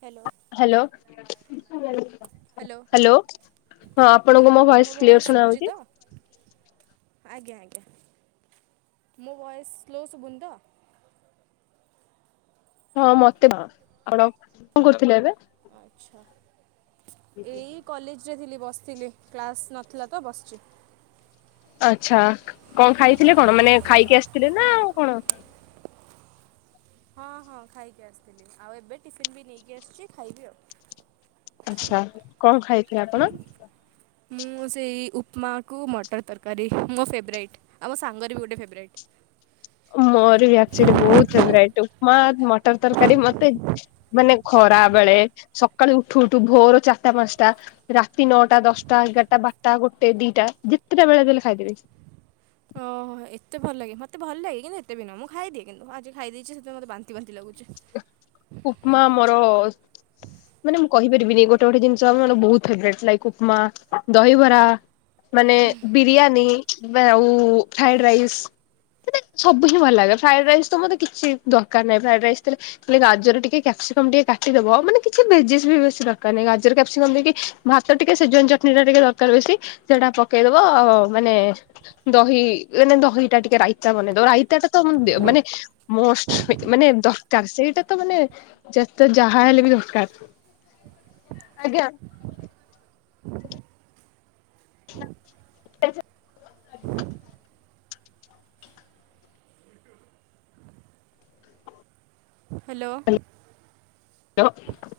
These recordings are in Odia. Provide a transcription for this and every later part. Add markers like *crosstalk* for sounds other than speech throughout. ହ୍ୟାଲୋ। ହ୍ୟାଲୋ। ହ୍ୟାଲୋ। ହଁ ଆପଣଙ୍କୁ ମୋ ଭଏସ ଭଏସ୍ କ୍ଲିୟର ଶୁଭୁଛି ତ ଶୁଣାଯାଉଛି। ଆଜ୍ଞା, ଆଜ୍ଞା ମୋ ଭଏସ୍ ସ୍ଲୋ ଶୁଭୁନି ତ। ହଁ ମତେ ଆପଣ କଣ କରୁଥିଲେ ଏବେ? ଆଚ୍ଛା, ଏଇ କଲେଜରେ ଥିଲି ବସିଥିଲି। କ୍ଲାସ୍ ନଥିଲା ତ ବସିଛି। ଆଚ୍ଛା, କଣ ଖାଇଥିଲେ କଣ ମାନେ ଖାଇକି ଆସିଥିଲେ ନା ଆଉ କଣ? ହଁ, ହଁ ଖାଇକି ଆସିଥିଲି। ଆଉ ଏବେ ଟିଫିନ୍ ବି ନେଇକି ଆସିଛି ଖାଇବି ଆଉ। ଆଚ୍ଛା, କଣ ଖାଇଥିଲେ ଆପଣ? ମୁଁ ସେଇ ଉପମାକୁ ମଟର ତରକାରୀ ମୋ ଫେବରାଇଟ୍ ଆଉ ମୋ ସାଙ୍ଗରେ ବି ଗୋଟେ ଫେବରାଇଟ୍। ମୋର ବି ଆଚୁଆଲି ବହୁତ ଫେବରାଇଟ୍। ଉପମା ମଟର ତରକାରୀ ମତେ ମାନେ ଖରା ବେଳେ। ସକାଳେୁ ଉଠୁ ଉଠୁ ଭୋର ଚାରିଟା ପାଞ୍ଚଟା ରାତି ନଅଟା ଦଶଟା ଏଗାରଟା ବାରଟା ଗୋଟେ ଦିଟା ଯେତେଟା ବେଳେ ଦେଲେ ଖାଇଦେବି। ଓହୋ ଏତେ ଭଲାଗ ମତେ ଭଲ ଲାଗେ କିନ୍ତ ଏତେ ବିୁ ମୁଁ ଖାଇି କିନ୍ତୁ ଆଜି ଖାଇ ଦେଇେଇଛି ସେଥି ମତେ ବାନ୍ତି ବାନ୍ତି ଲାଗୁଛି। ଉପମା ମୋର ମାନେ ମୁଁ କହିପାରିବିନି ଗୋଟେ ଗୋଟେ ଜିନିଷ ଆମର ବହୁତ ଫେବରେଟ ଲାଇକ ଉପମା, ଦହିବରା, ମାନେ ବିରିୟାନୀ, ଆଉ ଫ୍ରାଇଡ ରାଇସ୍। ମାନେ ସବୁ ହିଁ ଭଲ ଲାଗେ ଫ୍ରାଇଡ ରାଇସ୍ ତ ମୋତେ କିଛି ଦରକାର ନାହିଁ। ଫ୍ରାଇଡ ରାଇ ଗାଜର ଟିକେ କ୍ୟାପ୍ସିକମ ଟିକେ କାଟିଦବ ମାନେ କିଛି ବେଜିସ ବି ବେଶୀ ଦରକାର ନାହିଁ ଗାଜର କ୍ୟାପ୍ସିକମ ଟିକେ ଭାତ ଟିକେ ସେଜନ ଚଟନି ଟା ଟିକେ ଦରକାର ବେଶି ସେଟା ପକେଇଦବ ଆଉ ମାନେ ଦହି ଏନେ ଦହିଟା ଟିକେ ରାଇତା ବନେଇଦେବ ରାଇତା ଟା ତମ ମାନେ। ମୋଷ୍ଟ ମାନେ ଚର୍ସ ସେଇଟା ତ ମାନେ ଯେତେ ଯାହା ହେଲେ ବି ଦରକାର ଆଜ୍ଞା। *inaudible* *inaudible* *inaudible* ହ୍ୟାଲୋ *unintelligible*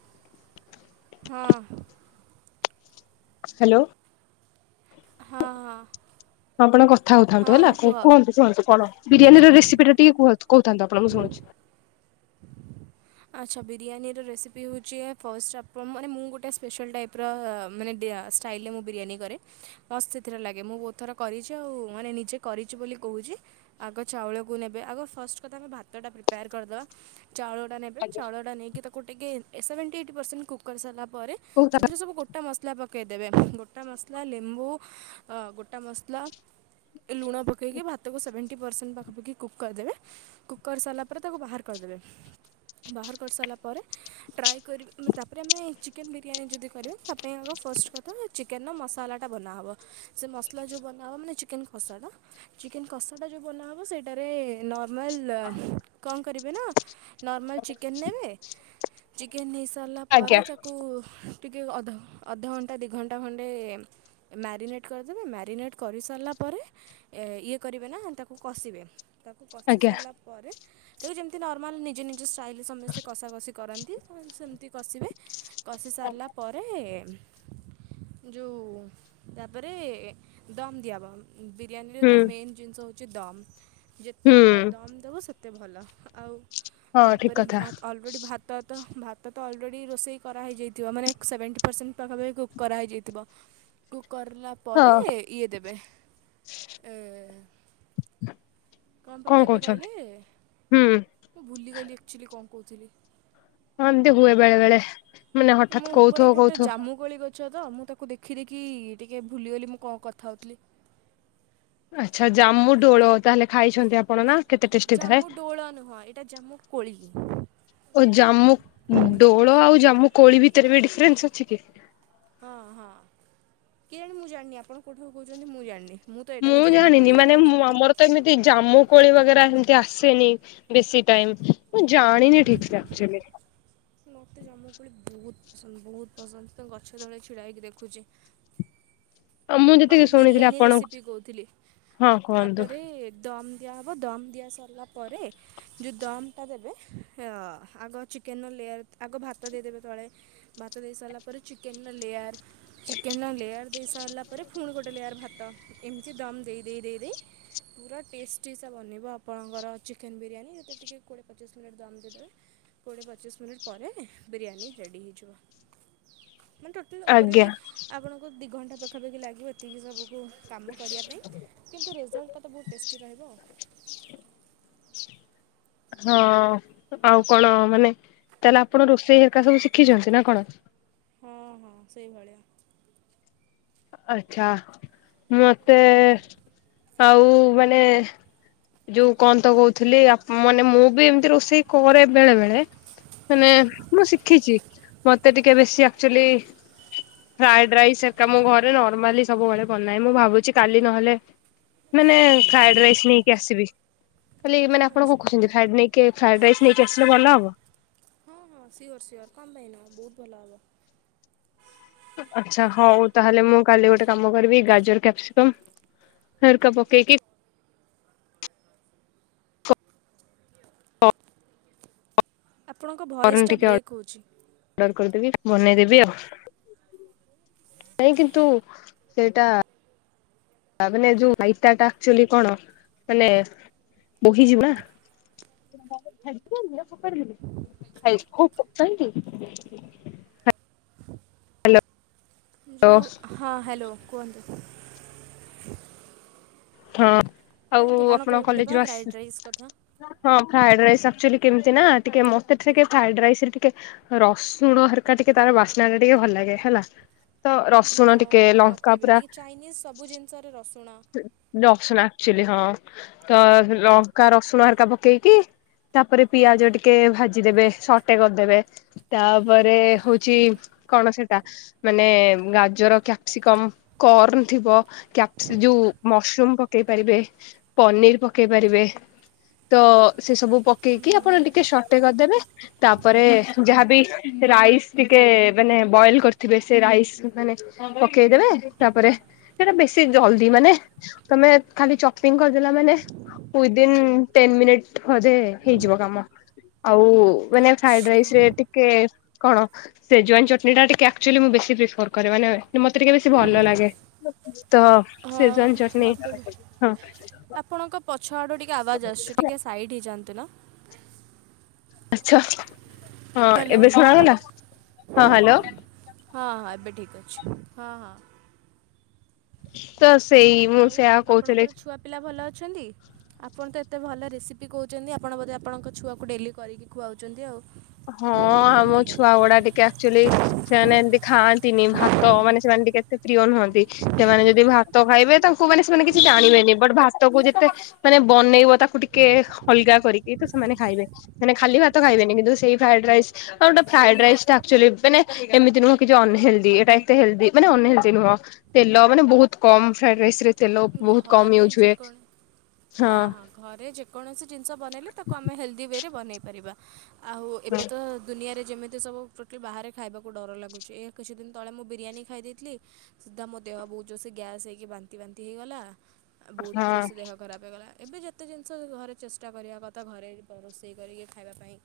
ହଁ ହ୍ୟାଲୋ। ହଁ ହଁ। ହଁ ଆପଣ କଥା ହଁ ହଉଥାନ୍ତୁ ହଁ ହେଲା କୁହ। କୁହନ୍ତୁ କୁହନ୍ତୁ କଣ ବିରିୟାନୀର ରେସିପି ଟା ଟିକେ କହୁନ୍ତ କହୁଥାନ୍ତୁ ଆପଣ ମୁଁ ଶୁଣୁଛି। ଆଚ୍ଛା ବିରିୟାନୀର ରେସିପି ହେଉଛି ଫର୍ଷ୍ଟ ଆପ ମାନେ ମୁଁ ଗୋଟେ ସ୍ପେଶାଲ୍ ଟାଇପ୍? ପ୍ର ମାନେ ଷ୍ଟାଇଲ୍ରେ ମୁଁ ବିରିୟାନୀ କରେ। *unintelligible* ଲାଗେ ମୁଁ ବହୁତ ଥର କରିଛି ଆଉ ମାନେ ନିଜେ କରିଛି ବୋଲି କହୁଛି ଆଗ ଚାଉଳକୁ ନେବେ ଆଗ ଫାଷ୍ଟ କଥା ଆମେ ଭାତଟା ପ୍ରିପେୟାର କରିଦବା ଚାଉଳଟା ନେ। ଆଜ୍ଞା ଚାଉଳଟା ନେଇକି ତାକୁ ଟିକେ ସେଭେଣ୍ଟି ଏଇଟ୍ ପରସେଣ୍ଟ କୁକ୍ କରି ସାରିଲା ପରେ କହୁଥା ସେଥିରେ ସବୁ। ଗୋଟା ମସଲା ପକେଇଦେବେ ଗୋଟା ମସଲା ଲେମ୍ବୁ ଗୋଟା ମସଲା। ଲୁଣ ପକାଇକି ଭାତକୁ ସେଭେଣ୍ଟି ପରସେଣ୍ଟ ପାଖାଖି କୁକ୍ କରିଦେବେ। କୁକ କରି ସରିଲା ପରେ ତାକୁ ବାହାର କରିଦେବେ। ବାହାର କରିସାରିଲା ପରେ ଟ୍ରାଏ କରି ତାପରେ ଆମେ ଚିକେନ୍ ବିରିୟାନୀ ଯଦି? କରିବା ତା ପାଇଁ ଆ ଫାଷ୍ଟ କଥା ଚିକେ। ନା ମସଲାଟା ବନାହବ ସେ ମସଲା ଯଉ ବନାହେବ ମାନେ ଚିକେନ କସାଟା ଚିକେନ କଷଟା ଯଉ ବନାହେବ ସେଇଟାରେ ନର୍ମାଲ କଣ କରିବେ ନା? ନରମାଳ ଚିକେନ ନେବେ ଚିକେନ ହେଇସାରିଲା ଆଜ୍ଞା ପରେ। କୁ ଟିକେ ଅଧ ଅଧଘଣ୍ଟା ଦିଇ ଘଣ୍ଟା ଖଣ୍ଡେ? ମ୍ୟାରିନେଟ୍ କରିଦେବେ ମ୍ୟାରିନେଟ୍ କରିସାରିଲା ପରେ। ଇଏ କରିବେ ନା ତାକୁ କଷିବେ ତାକୁ କଷି ଆଜ୍ଞା ସାରିଲା ପରେ ତାକୁ ଯେମିତି ନର୍ମାଲ ନିଜ ନିଜ ଷ୍ଟାଇଲି ସମସ୍ତେ କଷାକଷି କରନ୍ତି ସେମିତି କଷିବେ କଷି ସାରିଲା ପରେ ଯୋଉ ତାପରେ ଦମ୍ ଦିଆହବ ବିରିୟାନୀରେ ହୁଁ ତ ମେନ୍ ଜିନିଷ ହେଉଚି ଦମ୍ ଯେତେ ହୁଁ ଭ ଦମ୍ ଦବ ସେତେ ଭଲ ଆଉ ହଁ ଠିକ ତାପରେ କଥା ଭାତ ଅ୍ ଅଲରେଡ଼ି ଭାତ ତ ଭାତ ତ ଅଲରେଡ଼ି ରୋଷେଇ କରାହେଇଯାଇଥିବ ମାନେ ସେଭେଣ୍ଟି ପରସେଣ୍ଟ ପାଖାପଖି କୁକ୍ କରାହେଇଯାଇଥିବ କୁକ୍ କରିଲା ପରେ ହଁ ଇଏ ଦେବେ ଏ କଣ ପକେଇବେ କହିଲେ ହୁଁ ମୁଁ ଭୁଲିଗଲି ଆକ୍ଚୁଆଲି କଣ କହୁଥିଲି? ହଁ ଏମନ୍ତି ହୁଏ ବେଳେ ବେଳେ ମାନେ ହଠାତ୍ କହୁଥିବ କହୁଥିବ କୋଳି ଗଛ ତ ମୁଁ ତାକୁ ଦେଖି ଦେଖି ଟିକେ ଭୁଲିଗଲି ମୁଁ କଣ କଥା ହଉଥିଲି। ଆଚ୍ଛା ଜାମୁ ଡୋଳ ତାହେଲେ ଖାଇଚନ୍ତି ଆପଣ ନା? କେତେ ଟେଷ୍ଟି ଥାଏ ଜାମୁ ଡୋଳ ନୁହଁ ଏଇଟା ଜାମୁ କୋଳି। ଓ ଜାମୁ ଡୋଳ ଆଉ ଜାମୁ କୋଳି ଭିତରେ ବି ଡିଫରେନ୍ସ ଅଛି କି? ହଁ ହଁ, କେଜାଣି ମୁଁ ଜାଣିନି ଆପଣ କେଉଠାକୁ କହୁଚନ୍ତି ମୁଁ ଜାଣିନି? ତ ଏଇଟାକୁ ମୁଁ ଜାମୁ ଜାଣିନି କୋଳି ହିଁ ମାନେ କହୁଛି। ମୋ ଆମର ତ ଏମିତି ଜାମୁ କୋଳି ବଗେରା ଏମତି ଆସେନି। ବେଶୀ ଟାଇମ, ମୁଁ ଜାଣିନି ଠିକ୍ ସେ ଆକଚୁଏଲି। ମୋତେ ଜାମୁକୋଳି ବହୁତ ପସନ୍ଦ ବହୁତ ପସନ୍ଦ ସେ ଗଛ ତଳେ ଛିଡ଼ାହେଇକି ଦେଖୁଛି। ଆଉ ହଁ ଯେତିକି ମୁଁ ଶୁଣିଥିଲି ବିରିୟାନୀ ଆପଣ ରେସିପି କହୁଥିଲି, ହଁ କୁହନ୍ତୁ ତାପରେ ଦମ୍ ଦିଆହବ, ଦମ୍ ଦିଆ ସରିଲା ପରେ ଯୋଉ ଦମ୍ ଟା ଦେବେ ଅ ଆଗ ଚିକେନର ଲେୟାର ଆଗ ଭାତ ଦେଇଦେବେ ତଳେ ଭାତ ଦେଇସାରିଲା ପରେ ଚିକେନର ଲେୟାର୍, ଚିକେନର ଲେୟାର ଦେଇସାରିଲା ପରେ ଫୁଣି ଗୋଟେ ଲେୟାର ଭାତ ଏମିତି ଦମ୍ ଦେଇ ଦେଇ ଦେଇ ଦେଇ ପୁରା ଟେଷ୍ଟିସା ବନିବ ଆପଣଙ୍କର ଚିକେନ ବିରିୟାନୀ ସେଥିରେ ଟିକେ କୋଡ଼ିଏ ପଚିଶ ମିନିଟ୍ ଦମ୍ ଦେଇଦେବେ କୋଡ଼ିଏ ପଚିଶ ମିନିଟ୍ ପରେ ବିରିୟାନୀ ରେଡ଼ି ହେଇଯିବ। ମାନେ ଟୋଟାଲ ଆଜ୍ଞା ଓଭରାଲି ଆପଣଙ୍କୁ ଦୁଇ ଘଣ୍ଟା ପାଖାପାଖି ଲାଗିବ ଏତିକି ସବୁକୁ କାମ କରିବା ପାଇଁ। କିନ୍ତୁ ରେଜଲ୍ଟ ଟା ତ ବହୁତ ଟେଷ୍ଟି ରହିବ ଆଉ। ହଁ ଆଉ କଣ ମାନେ ତାହେଲେ ଆପଣ ରୋଷେଇ ଏକା ସବୁ ଶିଖିଚନ୍ତି ନା କଣ? ହୁଁ ହୁଁ ସେଇଭଳିଆ। ଆଛା, ମତେ ଆଉ ମାନେ ଯୋଉ କଣ ତ କହୁଥିଲି ଆପ୍ ମାନେ ମୁଁ ବି ଏମିତି ରୋଷେଇ କରେ ବେଳେ ବେଳେ। ମାନେ ମୁଁ ଶିଖିଚି। ମତେ ଟିକେ ବେଶୀ ଆକଚୁଏଲି ଫ୍ରାଏଡ ରାଇସ୍ ଏକା ମୁଁ ଘରେ ନର୍ମାଲି ସବୁବେଳେ ବନାଏ ମୁଁ ଭାବୁଚି କାଲି ନହେଲେ ମାନେ ଫ୍ରାଏଡ ରାଇସ୍ ନେଇକି ଆସିବି। ଖାଲି ମାନେ ଆପଣ ଆଚ୍ଛା କଣ କହୁଚନ୍ତି ଫ୍ରାଇଡ ନେଇକି ଫ୍ରାଇଡ ରାଇସ୍ ନେଇକି ଆସିଲେ ଭଲ ହବ? ହଁ ହଁ ସିଓର ସିଓର୍। କଣ ପାଇଁ ନୁହଁ? ବହୁତ ଭଲ ହବ। ଆଚ୍ଛା ହଉ ତାହେଲେ ମୁଁ କାଲି ଗୋଟେ କାମ କରିବି ଗାଜର କ୍ୟାପସିକମ୍ ହରିକା ପକେଇକି ଆପଣଙ୍କ କର୍ନ ଭଏସ୍ ଟା ଟିକେ ବ୍ରେକ୍ ହଉଚି। ଅର୍ଡର କରିଦେବି ବନେଇଦେବି ଆଉ। ନାଇଁ କିନ୍ତୁ ସେଇଟା ତାମାନେ ଯୋଉ ରାଇତା ଟା ଆକଚୁଏଲି କଣ ମାନେ ବୋହିଯିବନା? *unintelligible* ଯୋଉ, ହଁ ହ୍ୟାଲୋ କୁହନ୍ତୁ। ହଁ, ଆଉ କୁହନ୍ତୁ କଣ ଆପଣ କହୁଥିଲେ କଲେଜ ବା ରୁ ଆସ୍ ଫ୍ରାଇଡ଼୍ ରାଇସ୍ କଥା? ହଁ ଫ୍ରାଏଡ ରାଇସ୍ ଆକଚୁଏଲି କେମିତି ନା ଟିକେ ମତେ ଟିକେ ଫ୍ରାଏଡ ରାଇସ ରେ ଟିକେ ରସୁଣ ହରିକା ଟିକେ ତାର ବାସ୍ନାଟା ଟିକେ ଭଲ ଲାଗେ ହେଲା। ତ ରସୁଣ ହଁ ଟିକେ, ହଁ ଲଙ୍କା ମୋତେ ବି ପୁରା ଟିକେ ଚାଇନିଜ୍ ସବୁ ଜିନିଷରେ ରସୁଣ ରସୁଣ ଆକ୍ଚୁଆଲି, ହଁ। ତ ଲଙ୍କା, ରସୁଣ ହାଲକା ପକେଇକି ତାପରେ ପିଆଜ ଟିକେ ଭାଜିଦେବେ, ସଟେ କରିଦେବେ। ତାପରେ ହଉଛି, କଣ ସେଟା? ମାନେ ଗାଜର, କ୍ୟାପ୍ସିକମ, କର୍ନ ଥିବ, କ୍ୟାପସ ଯୋଉ ମସରୁମ୍ ପକେଇ ପାରିବେ, ପନିର୍ ପକେଇ ପାରିବେ। ତ ସେ ସବୁ ପକେଇକି ଆପଣ ଟିକେ ସଟେ କରିଦେବେ। ତାପରେ ଯାହାବି ରାଇସ୍ ଟିକେ, ମାନେ ବଏଲ୍‌ କରିଥିବେ, ସେ ରାଇସ୍ ମାନେ ପକେଇଦେବେ, ତାପରେ ସେଟା ବେଶୀ ଜଲଦି, ମାନେ ତମେ ଖାଲି ଚପିଂ କରିଦେଲା, ମାନେ ୱ୍ୱିଦିନ ଟେନ ମିନିଟ ବୋଧେ ହେଇଯିବ କାମ। ଆଉ ମାନେ ଫ୍ରାଇଡ୍‌ ଆଚ୍ଛା ରାଇସ୍‌ ରେ ଟିକେ କଣ? ସେଜୱାନ୍‌ ଚଟନୀଟା ଟିକେ, ଆକ୍ଚୁଆଲି, ମୁଁ ବେଶୀ ପ୍ରିଫର୍ କରେ। ମାନେ, ମତେ ଟିକେ ବେଶୀ ଭଲ ଲାଗେ। ତ ହଁ। ସେଜୱାନ ଚଟଣି ମୋତେ ବି। ହଁ। ଆପଣଙ୍କ ପଛ ଆଡ଼ୁ ଟିକେ ଆବାଜ୍ ଆସୁଛି। ଟିକେ ସାଇଡ୍‌ ହେଇଯାଆନ୍ତୁ ନା? ଆଚ୍ଛା। ହଁ, ହ୍ୟାଲୋ ଏବେ ଶୁଣାଗଲା। ହଁ, ହ୍ୟାଲୋ। ହଁ, ଏବେ ଠିକ୍ ଅଛି। ହଁ, ହଁ। ତ, ସେଇ ମୁଁ ଆଉ, ସେୟା କହୁଥିଲି ଆପଣଙ୍କର ଛୁଆପିଲା ଭଲ ଅଛନ୍ତି? ଆପଣ ତ ଏତେ ଭଲ ରେସିପି କହୁଛନ୍ତି, ଆପଣ ବୋଧେ ଆପଣଙ୍କ ଛୁଆକୁ ଡେଲି କରିକି ଖୁଆଉଛନ୍ତି, ଆଉ। ହଁ, ଆମ ଛୁଆ ଗୁଡା ଟିକେ ଆକ୍ଚୁଆଲି ସେମାନେ ଏମିତି ଖାଆନ୍ତିନି ଭାତ ମାନେ, ସେମାନେ ଟିକେ ଏତେ ପ୍ରିୟ ନୁହନ୍ତି। ସେମାନେ ଯଦି ଭାତ ଖାଇବେ, ତାଙ୍କୁ ମାନେ ସେମାନେ କିଛି ଜାଣିବେନି, ବଟ୍ ଭାତକୁ ଯେତେ ମାନେ ବନେଇବ, ତାକୁ ଟିକେ ଅଲଗା କରିକି ତ ସେମାନେ ଖାଇବେ। ମାନେ ଖାଲି ଭାତ ଖାଇବେନି କିନ୍ତୁ ସେଇ ଫ୍ରାଇଡ ରାଇସ୍ ଆଉ ଗୋଟେ ଫ୍ରାଏଡ୍‌ ରାଇସ୍ ଟା ଆକ୍ଚୁଆଲି ମାନେ ଏମିତି ନୁହଁ କି ଯେ ଅନହେଲଦି। ଏଟା ଏତେ ହେଲଦି, ମାନେ ଅନହେଲଦି ନୁହଁ। ତେଲ ମାନେ ବହୁତ କମ୍। ଫ୍ରାଇଡ୍‌ ରାଇସ୍‌ରେ ତେଲ ବହୁତ କମ୍ ଘରେ ୟୁଜ ହୁଏ। ଯେକୌଣ ହଁ। ଘରେ ଯେକୌଣସି ଜିନିଷ ବନେଇଲେ, ତାକୁ ଆମେ ହେଲ୍ଦି ୱେରେ ବନେଇ ପାରିବା। ଆଉ, ହଁ ଏବେ ତ ଦୁନିଆରେ ଯେମିତି ସବୁ ଟୋଟାଲି ବାହାରେ ଖାଇବାକୁ ଡର ଲାଗୁଛି। ଏ କିଛି ଦିନ ତଳେ ମୁଁ ବିରିୟାନୀ ଖାଇ ଦେଇଥିଲି। ସୁଦ୍ଧା ମୋ ଦେହ ବହୁତ ଜୋର୍‌ସେ ଗ୍ୟାସ୍ ହେଇକି ବାନ୍ତି ବାନ୍ତି ହେଇଗଲା, ଆଉ ବହୁତ ହଁ ଜୋର୍‌ସେ ଦେହ ଖରାପ ହେଇଗଲା। ଏବେ ଯେତେ ଜିନିଷ ଘରେ ଚେଷ୍ଟା କରିବା କଥା, ଘରେ ରୋଷେଇ କରିକି ଖାଇବା ପାଇଁ।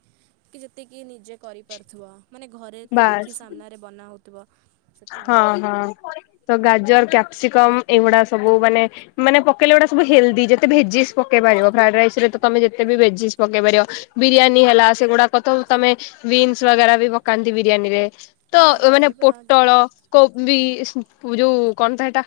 କି ଯେତିକି ନିଜେ କରିପାରୁଥିବ। ମାନେ, ଘରେ ତା ଆଖି ବାସ୍ ସାମ୍ନାରେ ବନା ହଉଥିବ। ହଁ, ହଁ। ତ ଗାଜର, କ୍ୟାପସିକମ୍ ଏଇଗୁଡ଼ା ସବୁ ମାନେ ମାନେ, ପକେଇଲେ ଏଗୁଡ଼ା ସବୁ ହେଲ୍ଦି। ଯେତେ ଭେଜିସ୍ ପକେଇ ପାରିବ। ଫ୍ରାଏଡ୍‌ ରାଇସ୍‌ରେ ତ ତମେ ଯେତେ ବି ଭେଜିସ୍ ପକେଇ ପାରିବ। ବିରିୟାନୀ ହେଲା, ସେଗୁଡ଼ାକ ତ ତମେ ବିନ୍ସ ବଗେରା ବି ପକାନ୍ତି ବିରିୟାନୀରେ। ତ, ହଁ ଏ ମାନେ ପୋ ପରିବା ତ କୋବି *unintelligible* ଯୋଉ କଣ, ତ ସେଟା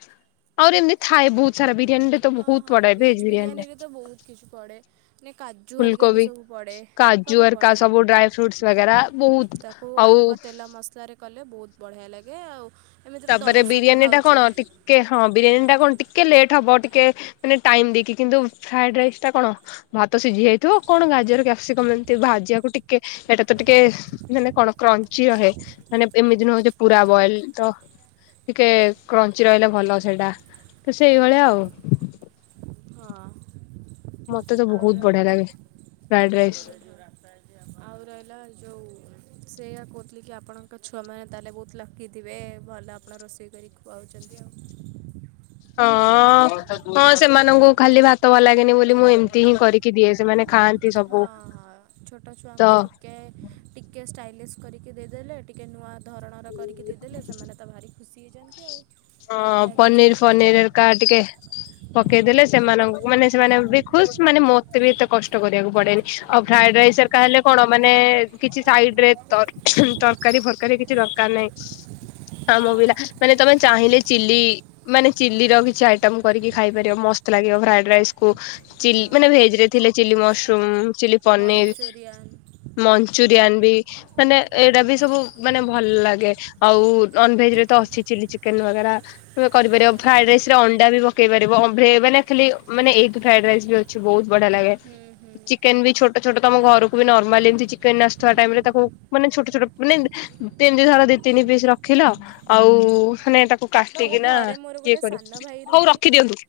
ଆହୁରି ଏମତି ଥାଏ, ବହୁତ ସାରା ବିରିୟାନୀ ରେ ହଁ, ହଁ। ଭେଜ୍ ବିରିୟାନୀରେ ତ ବହୁତ କିଛି ପଡ଼େ ନେ, କାଜୁ, ହେରିକା ବି ଫୁଲକୋବି ସବୁ ପଡ଼େ। କାଜୁ, ସବୁ ହେରକା ପଡ଼େ ସବୁ ଡ୍ରାଏ ଫ୍ରୁଟସ୍‌ ବଗେରା, ବହୁତ ତାକୁ ଆଉ ଅଳ୍ପ ତେଲ, ମସଲାରେ କଲେ, ବହୁତ ବଢ଼ିଆ ଲାଗେ। ଆଉ ଏମିତିରେ ତାପରେ ଦହି ସହିତ ବିରିୟାନୀ ଟା ଖାଉଛେ କଣ ଟି କେ ହଁ, ବିରିୟାନୀ ଟା କଣ ଟିକେ ଲେଟ୍ ହବ, ଟିକେ ମାନେ ଟାଇମ୍ ଦେଇକି। କିନ୍ତୁ ଫ୍ରାଏଡ୍‌ ରାଇସ୍ ଟା କଣ ଭାତ ସିଝି ଯାଇଥିବ, କଣ ଗାଜର, କ୍ୟାପ୍ସିକମ୍ ଏମିତି ଭାଜିଆକୁ ଟିକେ ଏଇଟା ତ ଟିକେ, ମାନେ, କଣ କ୍ରଞ୍ଚି ରହେ। ମାନେ, ଏମିତି ନୁହଁ ଯେ ପୁରା ବଏଲ ତ ଟିକେ କ୍ରଞ୍ଚି ରହିଲେ ଭଲ ସେଇଟା, ତ ସେଇଭଳିଆ ଆଉ। ହଁ, ମତେ ତ ଆଉ ବହୁତ ରହ ବଢିଆ ଲାଗେ ଫ୍ରାଏଡ ହଁ ରାଇସ୍। ହଁ। ଆଉ ରହିଲା ଯୋଉ ସେୟା କହୁଥିଲି କି, ଆପଣଙ୍କ ଛୁଆମାନେ ତାହେଲେ ବହୁ ଲକିଥିବେ, ଭଲ ଆପଣ ରୋଷେଇ କରି ଖୁଆଉଛନ୍ତି, ଆଉ। ହଁ। ହଁ ହଁ ସେମାନଙ୍କୁ ଖାଲି ଭାତ ଭ ଲାଗେନି ବୋଲି ମୁଁ ଏମିତି ହିଁ କରିକି ଦିଏ ସେମାନେ ଖାଆନ୍ତି। ହଁ ସବୁ ହଁ ଛୋଟ ତ ଛୁଆଙ୍କୁ ଟିକେ ଟିକେ ଷ୍ଟାଇଲିଶ କରିକି ଦେଇଦେଲେ ଟିକ୍ ଟିକେ ନୂଆ ଧରଣର କରିକି ଦେଇଦେଲେ ସେମାନେ ତ ଭାରି ଖୁସି ହେଇଯାଆନ୍ତି ଆଉ। ନ ହଁ ଖାଇବା ଜିନିଷ ପନିର ବି ଫନିର ଖାଇଦେବେ। ହେରିକା ଟିକେ ପକେଇଦେଲେ ହଁ। ସେମାନ ମାନେ ସେମାନେ ବି ଖୁସି ମାନେ ମତେ ବି ଏତେ କଷ୍ଟ କରିବାକୁ ପଡେନି ଆଉ ଫ୍ରାଡ ରାଇସ ହେରିକା ହେଲେ କଣ ମାନେ କିଛି ସାଇଡରେ ତରକାରୀ ଫରକାରୀରେ କିଛି ଦରକାର ନାହିଁ ଆମ ପିଲା। ହଁ ମାନେ ତମେ ଚାହିଁଲେ ଚିଲି। ମାନେ ଚିଲିର କିଛି ଆଇଟମ କରିକି ଖାଇପାରିବ ମସ୍ତ ଲାଗିବ ଫ୍ରାଡ ରାଇସକୁ। ଚି ହଁ ମାନେ ଭେଜରେ ଥିଲେ chilli mushroom chilli paneer. Manchurian Manchurian ବି ମାନେ ଏଇଟା ବି ସବୁ ମାନେ ଭଲ ଲାଗେ ଆଉ ନନ ଭେଜରେ ତ ଅଛି ଚିଲି ଚି କେନୁ ବଗେରା କରିପାରିବ ଫ୍ରାଡ ରାଇସରେ ଅଣ୍ଡା ବି ପକେଇ ପାରିବ ଭେଭ ମାନେ ଖାଲି ମାନେ ଏଇଠୁ ଫ୍ରାଡ ରାଇସ୍ ବି ଅଛି। ବହୁତ ବଢିଆ ଲାଗେ ହୁଁ ହୁଁ। ଚିକେନ ବି ଛୋଟ ଛୋଟ ତମ ଘରକୁ ବି ନର୍ମାଲ ଏମିତି ଚିକେନ ଆସୁଥିବା ଟାଇମରେ ତାକୁ ମାନେ ଛୋଟ ଛୋଟ ମାନେ *inaudible* ଥର ଦି ତିନି ପିସ୍ ରଖିଲ ଆଉ ମାନେ ତାକୁ। କାଟି ମୋ କିନା ଘରେ ମୋର ଇଏ ଗୋଟେ ସାନ କରିବ ଭାଇ ହଉ ରୁହେ ରଖି ଦିଅନ୍ତୁ